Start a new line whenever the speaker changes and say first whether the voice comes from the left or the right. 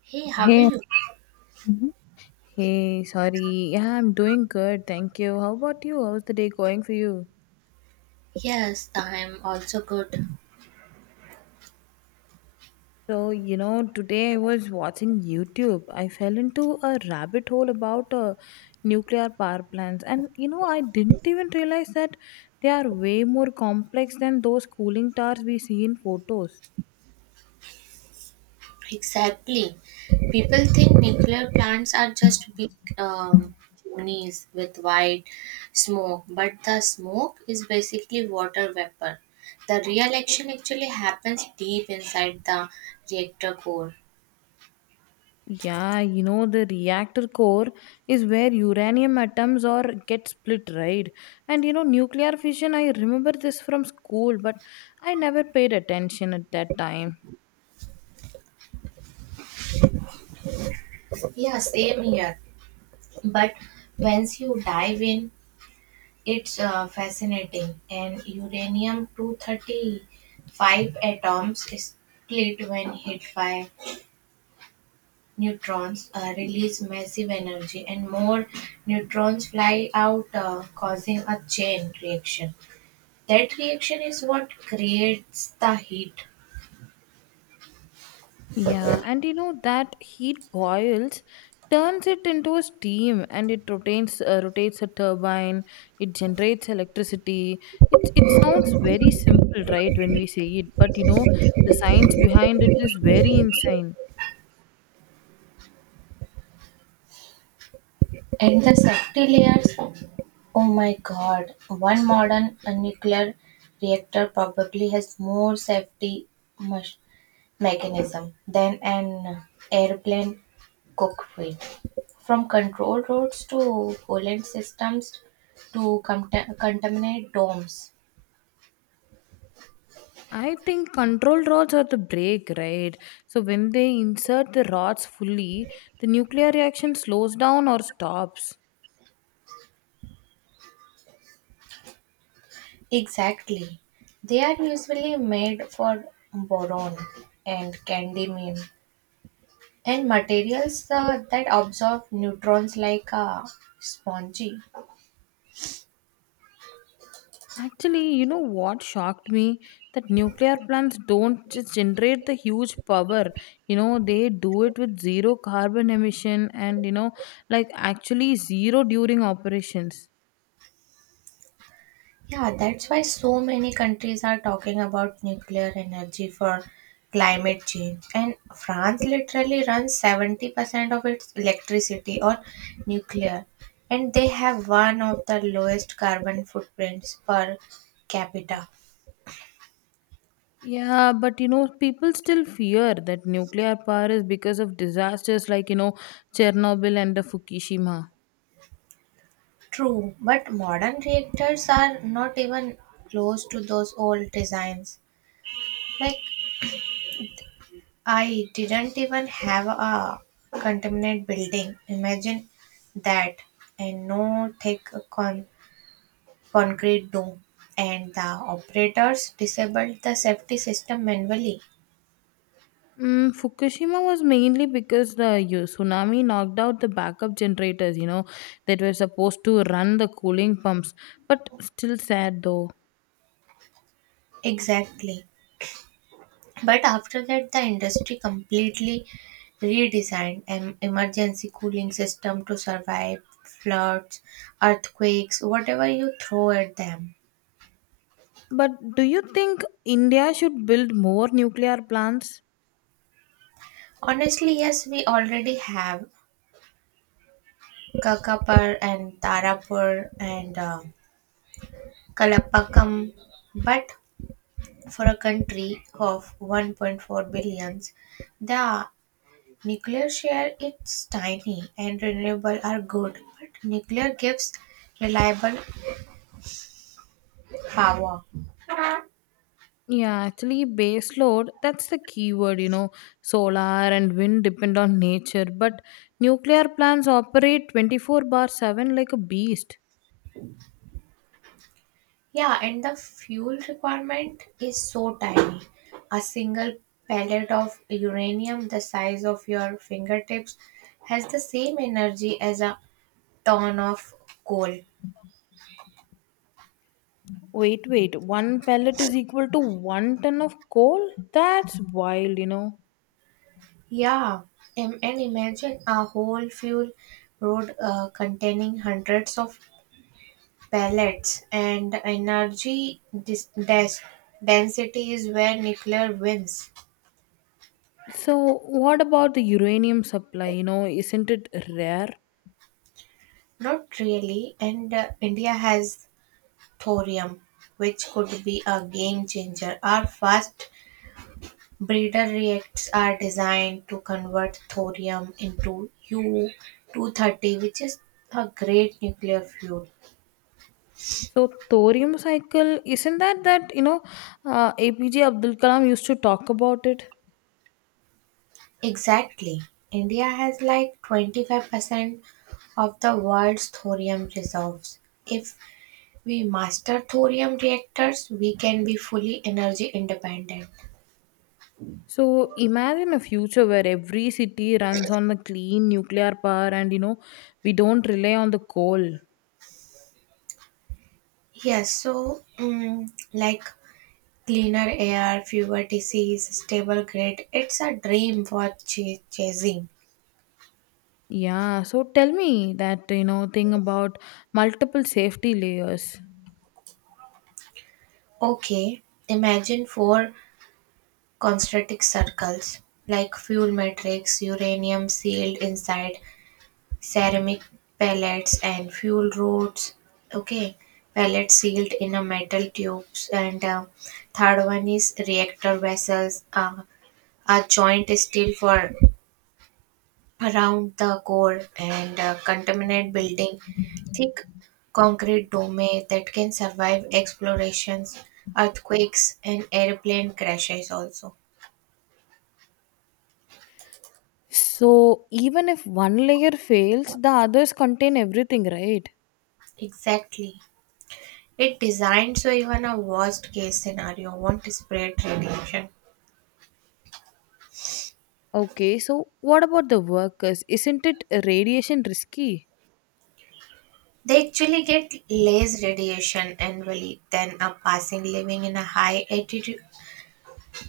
right: Hey, how are
left: Hey.
right: you?
left: Mhm. Hey, sorry. Yeah, I'm doing good. Thank you. How about you? How's the day going for you?
right: Yes, I'm also good.
left: So, you know, today I was watching YouTube. I fell into a rabbit hole about nuclear power plants. And, you know, I didn't even realize that they are way more complex than those cooling towers we see in photos.
right: Exactly. People think nuclear plants are just big um, chimneys with white smoke, but the smoke is basically water vapor. The real action actually happens deep inside the reactor core.
left: Yeah, you know, the reactor core is where uranium atoms or get split, right? And you know, nuclear fission, I remember this from school, but I never paid attention at that time.
right: Yeah, same here. But once you dive in, it's fascinating. And uranium 235 atoms split when hit by neutrons, release massive energy, and more neutrons fly out, causing a chain reaction. That reaction is what creates the heat.
left: Yeah, and you know, that heat boils, turns it into a steam and it rotates a turbine, it generates electricity. It sounds very simple, right, when we say it, but you know, the science behind it is very insane.
right: And the safety layers, oh my god, one modern nuclear reactor probably has more safety mech- mechanism than an airplane cockpit. From control rods to coolant systems to contaminate domes.
left: I think control rods are the brake, right? So when they insert the rods fully, the nuclear reaction slows down or stops.
right: Exactly. They are usually made for boron and cadmium and materials that absorb neutrons like a spongy.
left: Actually, you know what shocked me? That nuclear plants don't just generate the huge power. You know, they do it with zero carbon emission and, you know, like actually zero during operations.
right: Yeah, that's why so many countries are talking about nuclear energy for climate change. And France literally runs 70% of its electricity on nuclear. And they have one of the lowest carbon footprints per capita.
left: Yeah, but you know, people still fear that nuclear power is because of disasters like, you know, Chernobyl and the Fukushima.
right: True, but modern reactors are not even close to those old designs. Like, I didn't even have a contaminant building. Imagine that, and no thick con- concrete dome, and the operators disabled the safety system manually.
left: Fukushima was mainly because the tsunami knocked out the backup generators, you know, that were supposed to run the cooling pumps. But still sad though.
right: Exactly. But after that, the industry completely redesigned an emergency cooling system to survive floods, earthquakes, whatever you throw at them.
left: But do you think India should build more nuclear plants?
right: Honestly, yes, we already have Kakapur and Tarapur and Kalapakam, but for a country of 1.4 billions, the nuclear share it's tiny and renewable are good, but nuclear gives reliable power.
left: Yeah, actually, base load that's the key word, you know. Solar and wind depend on nature, but nuclear plants operate 24/7 like a beast.
right: Yeah, and the fuel requirement is so tiny. A single pellet of uranium the size of your fingertips has the same energy as a ton of coal.
left: Wait, wait, one pellet is equal to one ton of coal? That's wild, you know.
right: Yeah, and imagine a whole fuel road containing hundreds of pellets, and energy density is where nuclear wins.
left: So, what about the uranium supply? You know, isn't it rare?
right: Not really, and India has thorium, which could be a game changer. Our fast breeder reactors are designed to convert thorium into U-230, which is a great nuclear fuel.
left: So, thorium cycle, isn't that that, you know, APJ Abdul Kalam used to talk about it?
right: Exactly. India has like 25% of the world's thorium reserves. If we master thorium reactors, we can be fully energy independent.
left: So, imagine a future where every city runs on the clean nuclear power and, you know, we don't rely on the coal.
right: Yes, so like cleaner air, fewer disease, stable grid. It's a dream worth chasing.
left: Yeah, so tell me that, you know, thing about multiple safety layers.
right: Okay, imagine four concentric circles, like fuel matrix, uranium sealed inside ceramic pellets and fuel rods. Okay, pellets sealed in a metal tubes and third one is reactor vessels, a joint steel for around the core, and contaminate building, thick concrete dome that can survive explorations, earthquakes, and airplane crashes also.
left: So, even if one layer fails, the others contain everything, right?
right: Exactly. It designed so even a worst case scenario won't spread radiation.
left: Okay, so what about the workers? Isn't it radiation risky?
right: They actually get less radiation annually than a person living in a high altitude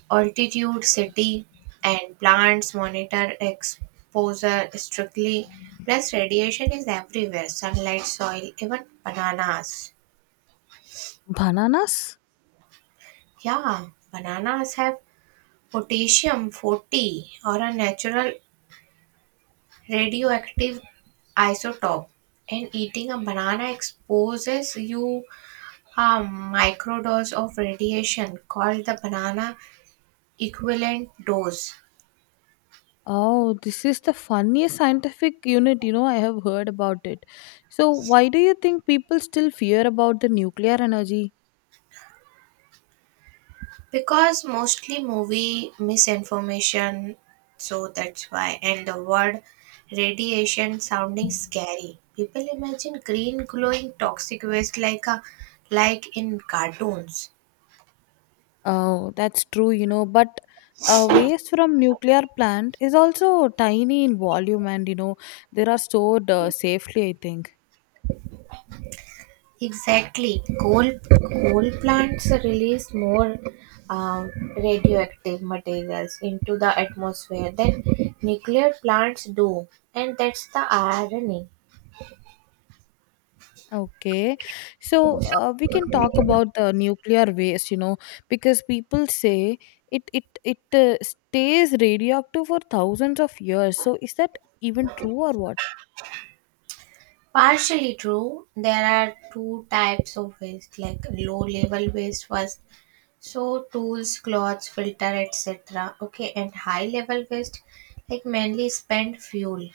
right: City, and plants monitor exposure strictly. Plus, radiation is everywhere: sunlight, soil, even bananas.
left: Bananas?
right: Yeah, bananas have potassium 40 or a natural radioactive isotope. And eating a banana exposes you a microdose of radiation called the banana equivalent dose.
left: Oh, this is the funniest scientific unit, you know, I have heard about it. So, why do you think people still fear about the nuclear energy?
right: Because mostly movie misinformation, so that's why. And the word radiation sounding scary. People imagine green glowing toxic waste, like in cartoons.
left: Oh, that's true, you know, but waste from nuclear plant is also tiny in volume and, you know, they are stored safely, I think.
right: Exactly, coal plants release more um, radioactive materials into the atmosphere than nuclear plants do, and that's the irony.
left: Okay. So we can talk about the nuclear waste, you know, because people say it stays radioactive for thousands of years. So is that even true or what?
right: Partially true. There are two types of waste, like low level waste first. So tools, clothes, filter, etc. Okay, and high level waste, like mainly spent fuel.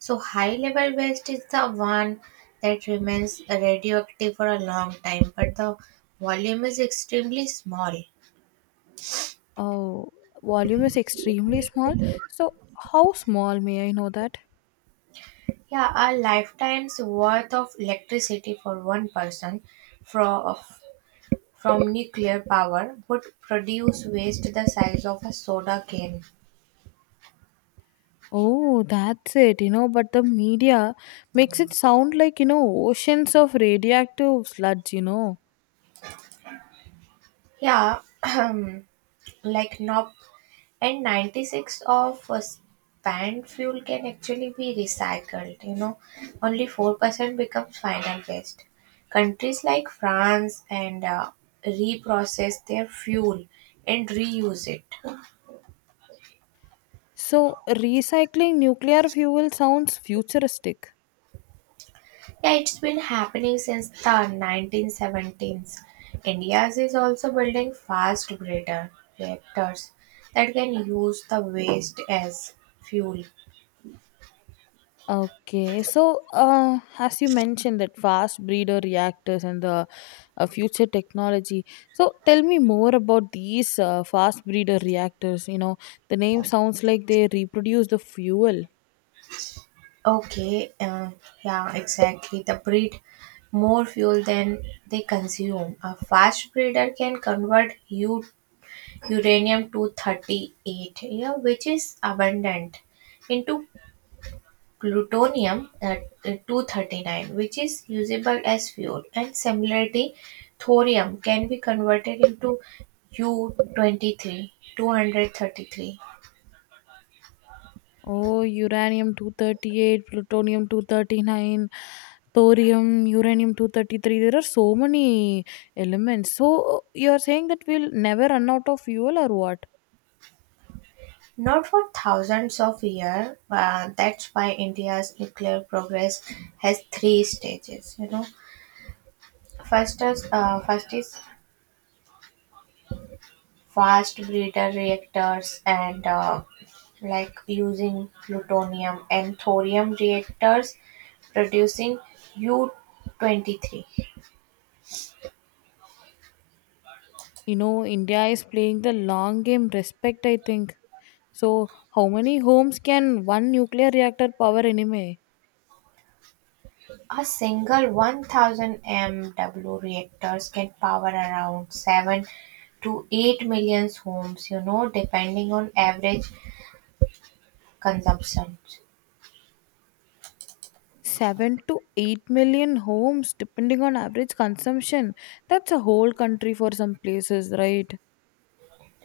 right: So high level waste is the one that remains radioactive for a long time, but the volume is extremely small.
left: Oh, volume is extremely small. So how small may I know that?
right: Yeah, a lifetime's worth of electricity for one person from from nuclear power would produce waste the size of a soda can.
left: Oh, that's it, you know, but the media makes it sound like, you know, oceans of radioactive sludge, you know.
right: Yeah, like NOP and 96 of spent fuel can actually be recycled, only 4% becomes final waste. Countries like France and reprocess their fuel and reuse it.
left: So recycling nuclear fuel sounds futuristic.
right: Yeah, it's been happening since the 1970s. India's is also building fast breeder reactors that can use the waste as fuel.
left: Okay, so as you mentioned that fast breeder reactors and the future technology. So tell me more about these fast breeder reactors. You know, the name sounds like they reproduce the fuel.
right: Okay, yeah, exactly. The breed more fuel than they consume. A fast breeder can convert uranium to 38, yeah, which is abundant, into plutonium at 239, which is usable as fuel, and similarly thorium can be converted into u-23 233.
left: Oh, uranium 238, plutonium 239, thorium, uranium 233. There are so many elements. So you are saying that we'll never run out of fuel or what?
right: Not for thousands of years, that's why India's nuclear progress has three stages, first is fast breeder reactors, and like using plutonium and thorium reactors producing U-23.
left: You know, India is playing the long game respect, I think. So, how many homes can one nuclear reactor power anyway?
right: A single 1000 MW reactors can power around 7 to 8 million homes, depending on average consumption.
left: 7 to 8 million homes, depending on average consumption. That's a whole country for some places, right?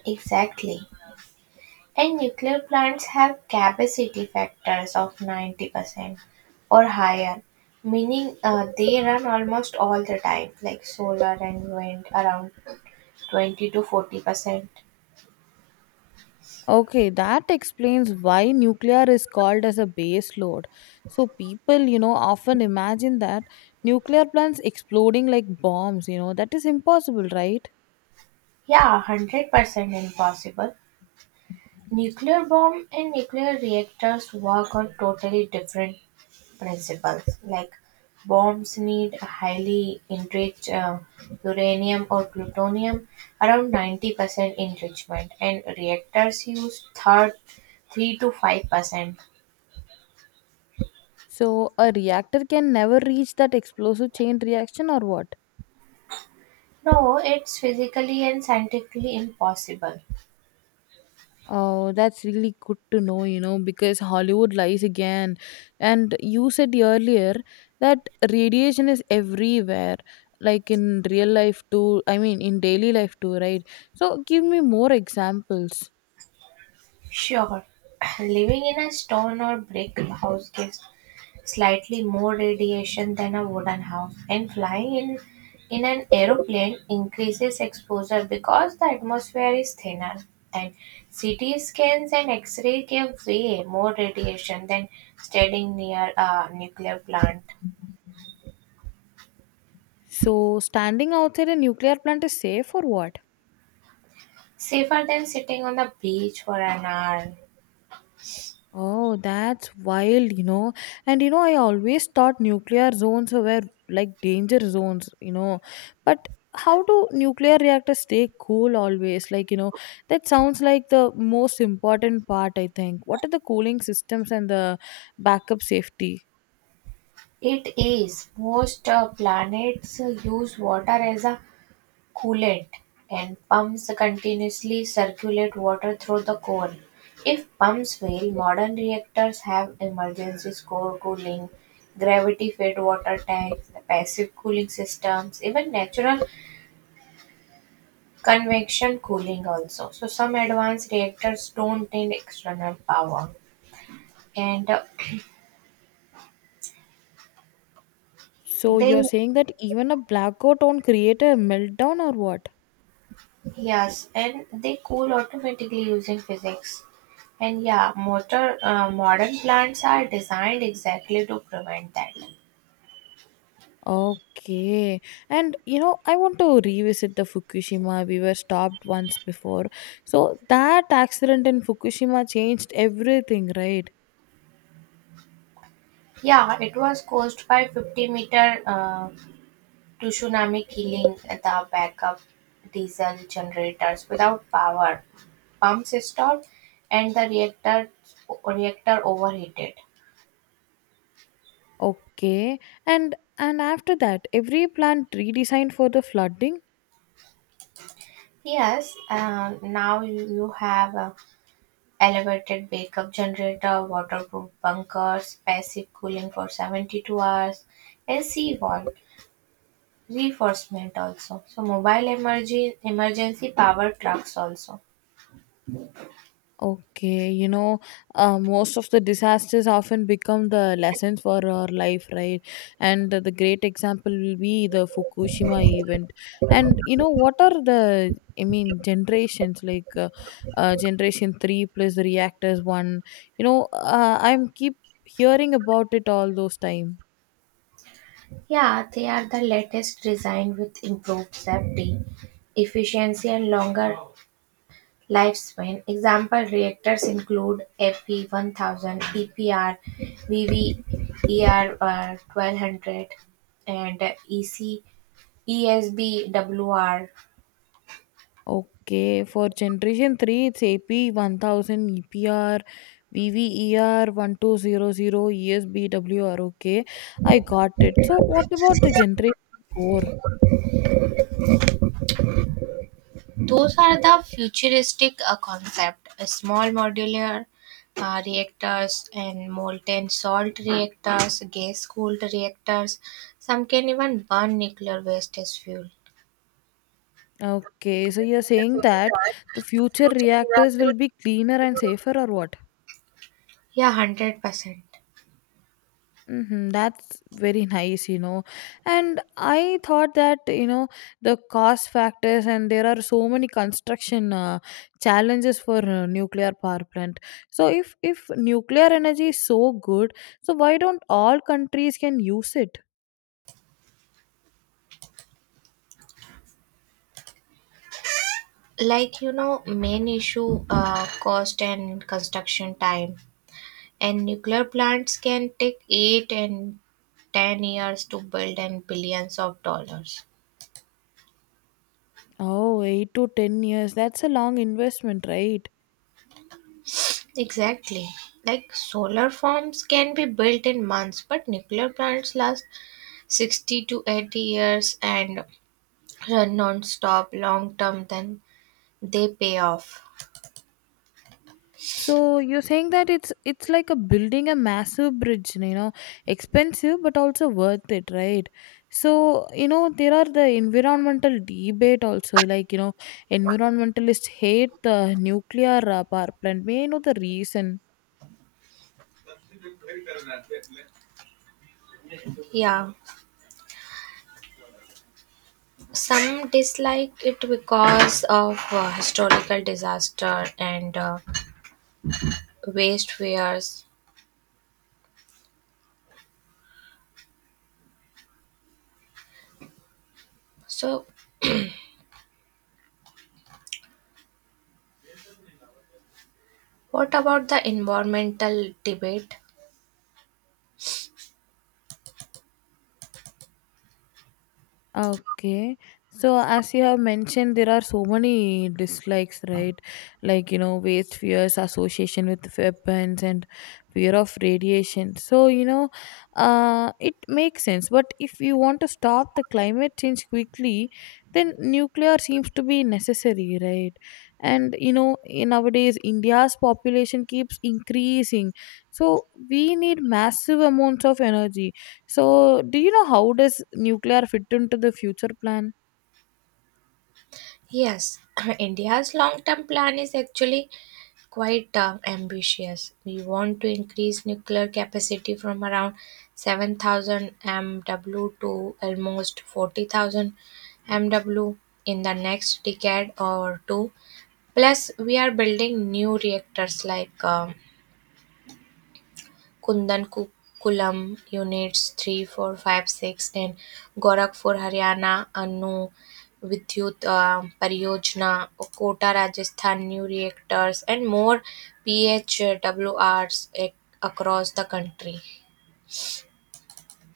right: Exactly. And nuclear plants have capacity factors of 90% or higher, meaning they run almost all the time, like solar and wind around 20 to 40%.
left: Okay, that explains why nuclear is called as a base load. So, people, you know, often imagine that nuclear plants exploding like bombs, you know, that is impossible, right?
right: Yeah, 100% impossible. Nuclear bomb and nuclear reactors work on totally different principles, like bombs need highly enriched uranium or plutonium, around 90% enrichment, and reactors use third 3 to 5%.
left: So, a reactor can never reach that explosive chain reaction or what?
right: No, it's physically and scientifically impossible.
left: Oh, that's really good to know, you know, because Hollywood lies again. And you said earlier that radiation is everywhere, like in real life too. I mean, in daily life too, right? So, give me more examples.
right: Sure, living in a stone or brick house gives slightly more radiation than a wooden house. And flying in an aeroplane increases exposure because the atmosphere is thinner. And CT scans and X-ray give way more radiation than standing near a nuclear plant.
left: So, standing outside a nuclear plant is safe or what?
right: Safer than sitting on the beach for an hour.
left: Oh, that's wild, you know. And you know, I always thought nuclear zones were like danger zones, you know. But how do nuclear reactors stay cool always? Like, you know, that sounds like the most important part, I think. What are the cooling systems and the backup safety?
right: It is. Most planets use water as a coolant, and pumps continuously circulate water through the core. If pumps fail, modern reactors have emergency core cooling, gravity fed water tanks, passive cooling systems, even natural convection cooling also. So some advanced reactors don't need external power and
left: So you're
right: they
left: saying that even a blackout won't create a meltdown or what?
right: Yes, and they cool automatically using physics. And yeah, modern plants are designed exactly to prevent that.
left: Okay. And you know, I want to revisit the Fukushima. We were stopped once before. So that accident in Fukushima changed everything, right?
right: Yeah, it was caused by 50 meter tsunami killing the backup diesel generators without power. Pumps stopped and the reactor overheated.
left: Okay. And after that, every plant redesigned for the flooding.
right: Yes, now you have elevated backup generator, waterproof bunkers, passive cooling for 72 hours, and seawall reinforcement also. So mobile emergency power trucks also.
left: Okay, you know, most of the disasters often become the lessons for our life, right? And the great example will be the Fukushima event. And you know, what are the, I mean, generations like generation 3 plus the reactors one? You know, I'm keep hearing about it all those time.
right: Yeah, they are the latest design with improved safety, efficiency, and longer lifespan. Example reactors include AP 1000 EPR, VVER1200, and EC ESBWR.
left: Okay, for generation 3, it's AP 1000, EPR VVER 12 1200, ESBWR. Okay, I got it. So, what about the generation 4?
right: Those are the futuristic concept, small modular reactors, and molten salt reactors, gas cooled reactors. Some can even burn nuclear waste as fuel.
left: Okay, so you're saying that the future reactors will be cleaner and safer, or what?
right: Yeah, 100%.
left: Mm-hmm, that's very nice, you know. And I thought that, you know, the cost factors and there are so many construction challenges for nuclear power plant. So if nuclear energy is so good, so why don't all countries can use it?
right: Like, main issue, cost and construction time. And nuclear plants can take 8 and 10 years to build and billions of dollars.
left: Oh, 8 to 10 years. That's a long investment, right?
right: Exactly. Like solar farms can be built in months, but nuclear plants last 60 to 80 years and run non-stop long term, then they pay off.
left: So you're saying that it's like a building a massive bridge, you know, expensive but also worth it, right? So you know there are the environmental debate also, like you know, environmentalists hate the nuclear power plant. May I know the reason?
right: Yeah. Some dislike it because of historical disaster and waste fears. So what about the environmental debate?
left: Okay. So, as you have mentioned, there are so many dislikes, right? Like, you know, waste fears, association with weapons, and fear of radiation. So, you know, it makes sense. But if you want to stop the climate change quickly, then nuclear seems to be necessary, right? And, you know, in nowadays, India's population keeps increasing. So, we need massive amounts of energy so, do you know how does nuclear fit into the future plan?
right: Yes, India's long term plan is actually quite ambitious. We want to increase nuclear capacity from around 7,000 MW to almost 40,000 MW in the next decade or two. Plus, we are building new reactors like Kudankulam units 3, 4, 5, 6, and Gorakhpur, Haryana, Anu Vidyut Pariyojana, Kota, Rajasthan, new reactors, and more PHWRs across the country.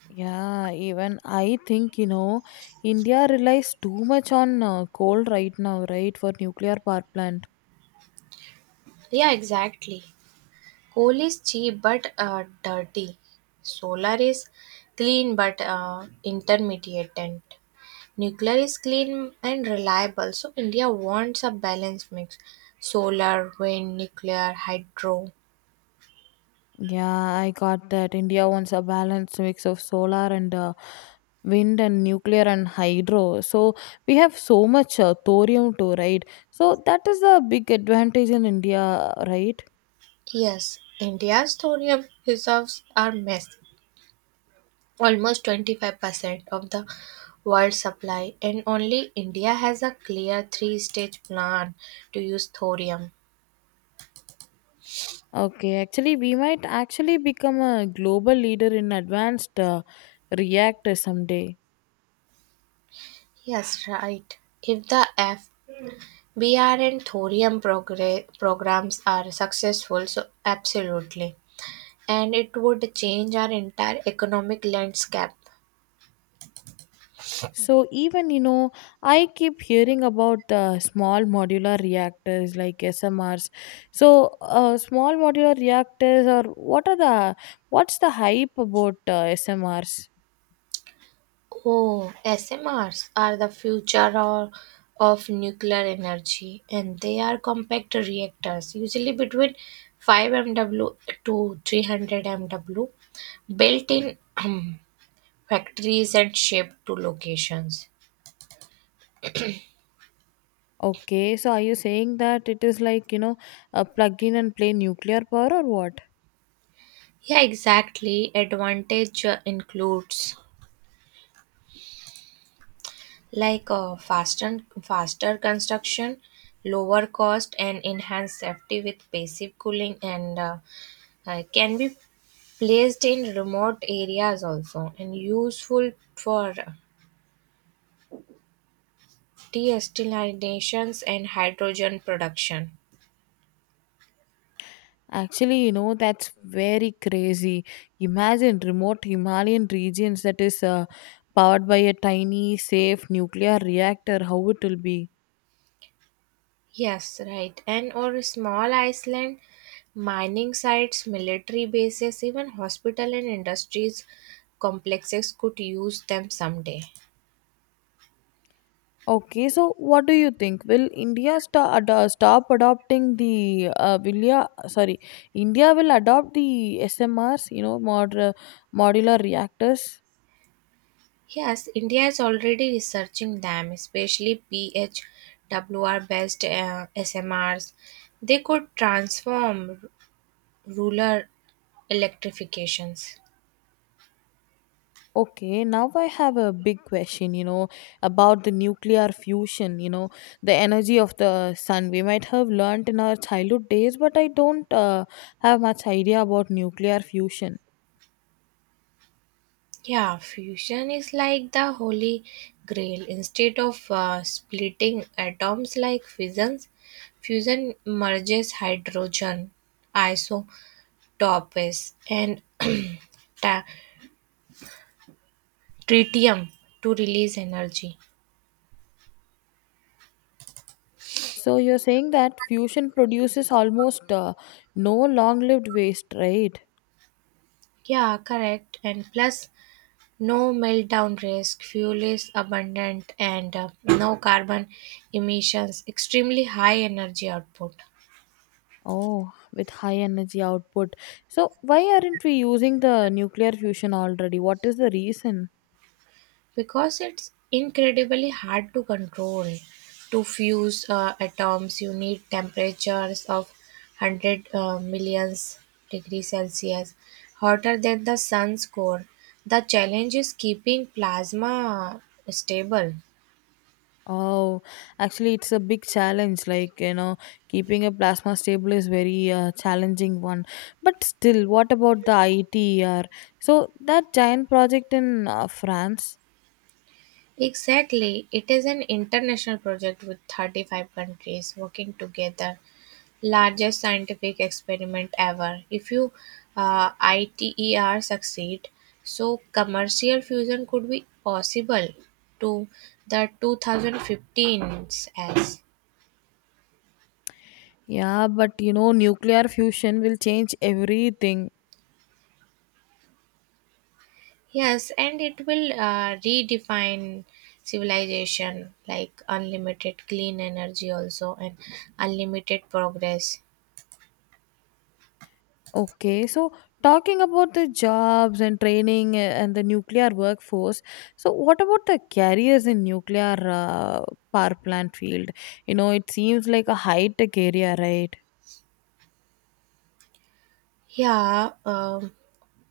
left: Yeah, even I think, you know, India relies too much on coal right now, right, for nuclear power plant.
right: Yeah, exactly. Coal is cheap but dirty. Solar is clean but intermediate. Nuclear is clean and reliable, so India wants a balanced mix: solar, wind, nuclear, hydro.
left: Yeah, I got that. India wants a balanced mix of solar and wind and nuclear and hydro. So we have so much thorium too, right? So that is a big advantage in India, right?
right: Yes, India's thorium reserves are massive, almost 25% of the world supply, and only India has a clear three stage plan to use thorium.
left: Okay, actually, we might actually become a global leader in advanced reactors someday.
right: Yes, right. If the FBR and thorium programs are successful, so absolutely. And it would change our entire economic landscape.
left: So, even you know, I keep hearing about the small modular reactors like SMRs. So, small modular reactors, or what are the what's the hype about SMRs?
right: Oh, SMRs are the future or of nuclear energy, and they are compact reactors, usually between 5 MW to 300 MW, built in factories and shipped to locations.
left: Okay, so are you saying that it is like you know, plug in and play nuclear power or what?
right: Yeah, exactly. Advantage includes, like, faster construction, lower cost, and enhanced safety with passive cooling, and can be placed in remote areas also, and useful for desalinations and hydrogen production.
left: Actually, you know, that's very crazy. Imagine remote Himalayan regions that is powered by a tiny, safe nuclear reactor. How it will be?
right: Yes, right. And or small island mining sites, military bases, even hospital and industries complexes could use them someday.
left: Okay, so what do you think? Will India stop adopting the will ya, sorry, India will adopt the SMRs, you know, modular reactors?
right: Yes, India is already researching them, especially PHWR based SMRs. They could transform rural electrifications.
left: Okay, now I have a big question, you know, about the nuclear fusion, you know, the energy of the sun. We might have learnt in our childhood days, but I don't have much idea about nuclear fusion.
right: Yeah, fusion is like the holy grail. Instead of splitting atoms like fissions, fusion merges hydrogen isotopes and ta- tritium to release energy.
left: So you're saying that fusion produces almost no long-lived waste, right?
right: Yeah, correct. And plus, no meltdown risk, fuel is abundant, and no carbon emissions, extremely high energy output.
left: Oh, with high energy output. So why aren't we using the nuclear fusion already? What is the reason?
right: Because it's incredibly hard to control. To fuse atoms, you need temperatures of 100 millions degrees Celsius, hotter than the sun's core. The challenge is keeping plasma stable.
left: Oh, actually, it's a big challenge. Like, you know, keeping a plasma stable is very challenging one. But still, what about the ITER? So that giant project in France?
right: Exactly. It is an international project with 35 countries working together. Largest scientific experiment ever. If you ITER succeed, so commercial fusion could be possible to the 2015s as.
left: Yeah, but you know, nuclear fusion will change everything.
right: Yes, and it will redefine civilization, like unlimited clean energy also, and unlimited progress.
left: Okay, so talking about the jobs and training and the nuclear workforce. So what about the careers in nuclear power plant field? You know, it seems like a high tech area, right?
right: Yeah,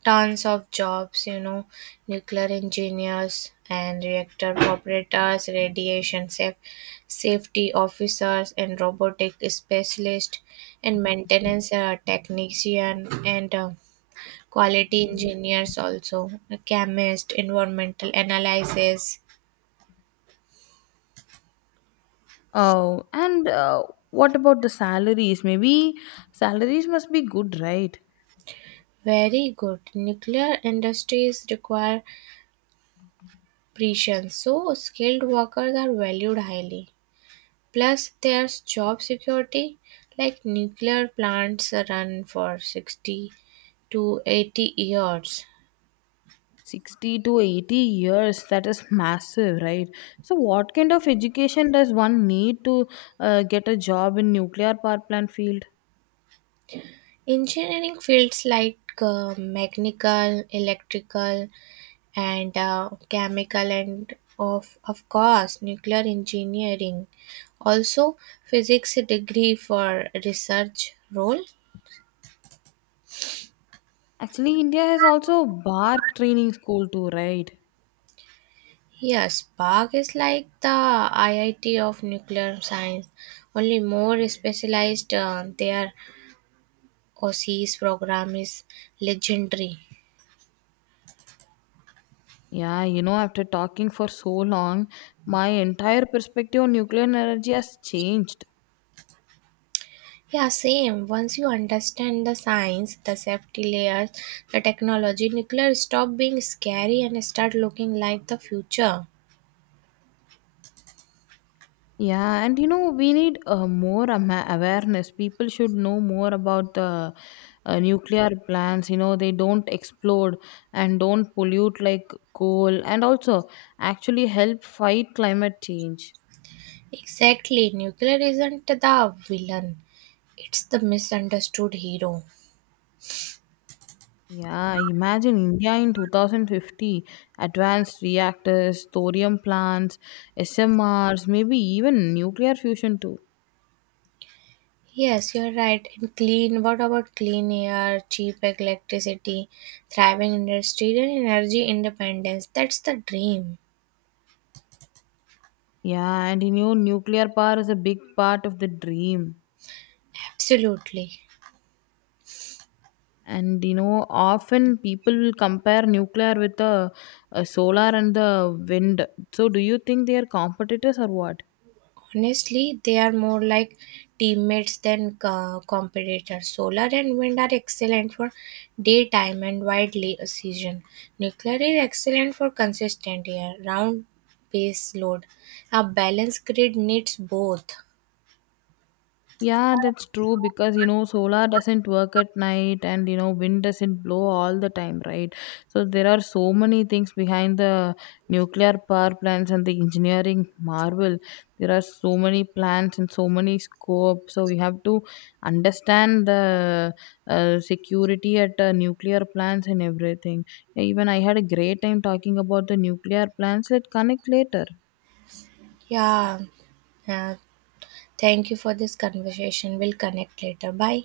right: tons of jobs, nuclear engineers and reactor operators, radiation safety officers and robotic specialists, and maintenance technician, and quality engineers also, a chemist, environmental analysis.
left: Oh, and what about the salaries? Maybe salaries must be good, right?
right: Very good. Nuclear industries require precision, so skilled workers are valued highly. Plus, there's job security, like nuclear plants run for 60 to 80 years.
left: 60 to 80 years, that is massive, right? So, what kind of education does one need to get a job in nuclear power plant field?
right: Engineering fields like mechanical, electrical, and chemical, and of course, nuclear engineering. Also, physics degree for research role.
left: Actually, India has also bark training school too, right?
right: Yes, Park is like the IIT of nuclear science, only more specialized. They are OCE's program is legendary.
left: Yeah, you know, after talking for so long, my entire perspective on nuclear energy has changed.
right: Yeah, same. Once you understand the science, the safety layers, the technology, nuclear stop being scary and start looking like the future.
left: Yeah, and you know, we need more awareness. People should know more about the nuclear plants. You know, they don't explode and don't pollute like coal, and also actually help fight climate change.
right: Exactly. Nuclear isn't the villain. It's the misunderstood hero.
left: Yeah, imagine India in 2050 advanced reactors, thorium plants, SMRs, maybe even nuclear fusion too.
right: Yes, you're right. And what about clean air, cheap electricity, thriving industry, and energy independence? That's the dream.
left: Yeah, and you know, nuclear power is a big part of the dream.
right: Absolutely.
left: And you know, often people will compare nuclear with the solar and the wind. So, do you think they are competitors or what?
right: Honestly, they are more like teammates than competitors. Solar and wind are excellent for daytime and widely a season. Nuclear is excellent for consistent year-round base load. A balanced grid needs both.
left: Yeah, that's true because you know solar doesn't work at night and you know wind doesn't blow all the time, right? So there are so many things behind the nuclear power plants and the engineering marvel. There are so many plans and so many scope. So we have to understand the security at nuclear plants and everything. Yeah, even I had a great time talking about the nuclear plants. Let's connect later.
right: Yeah. Uh, thank you for this conversation. We'll connect later. Bye.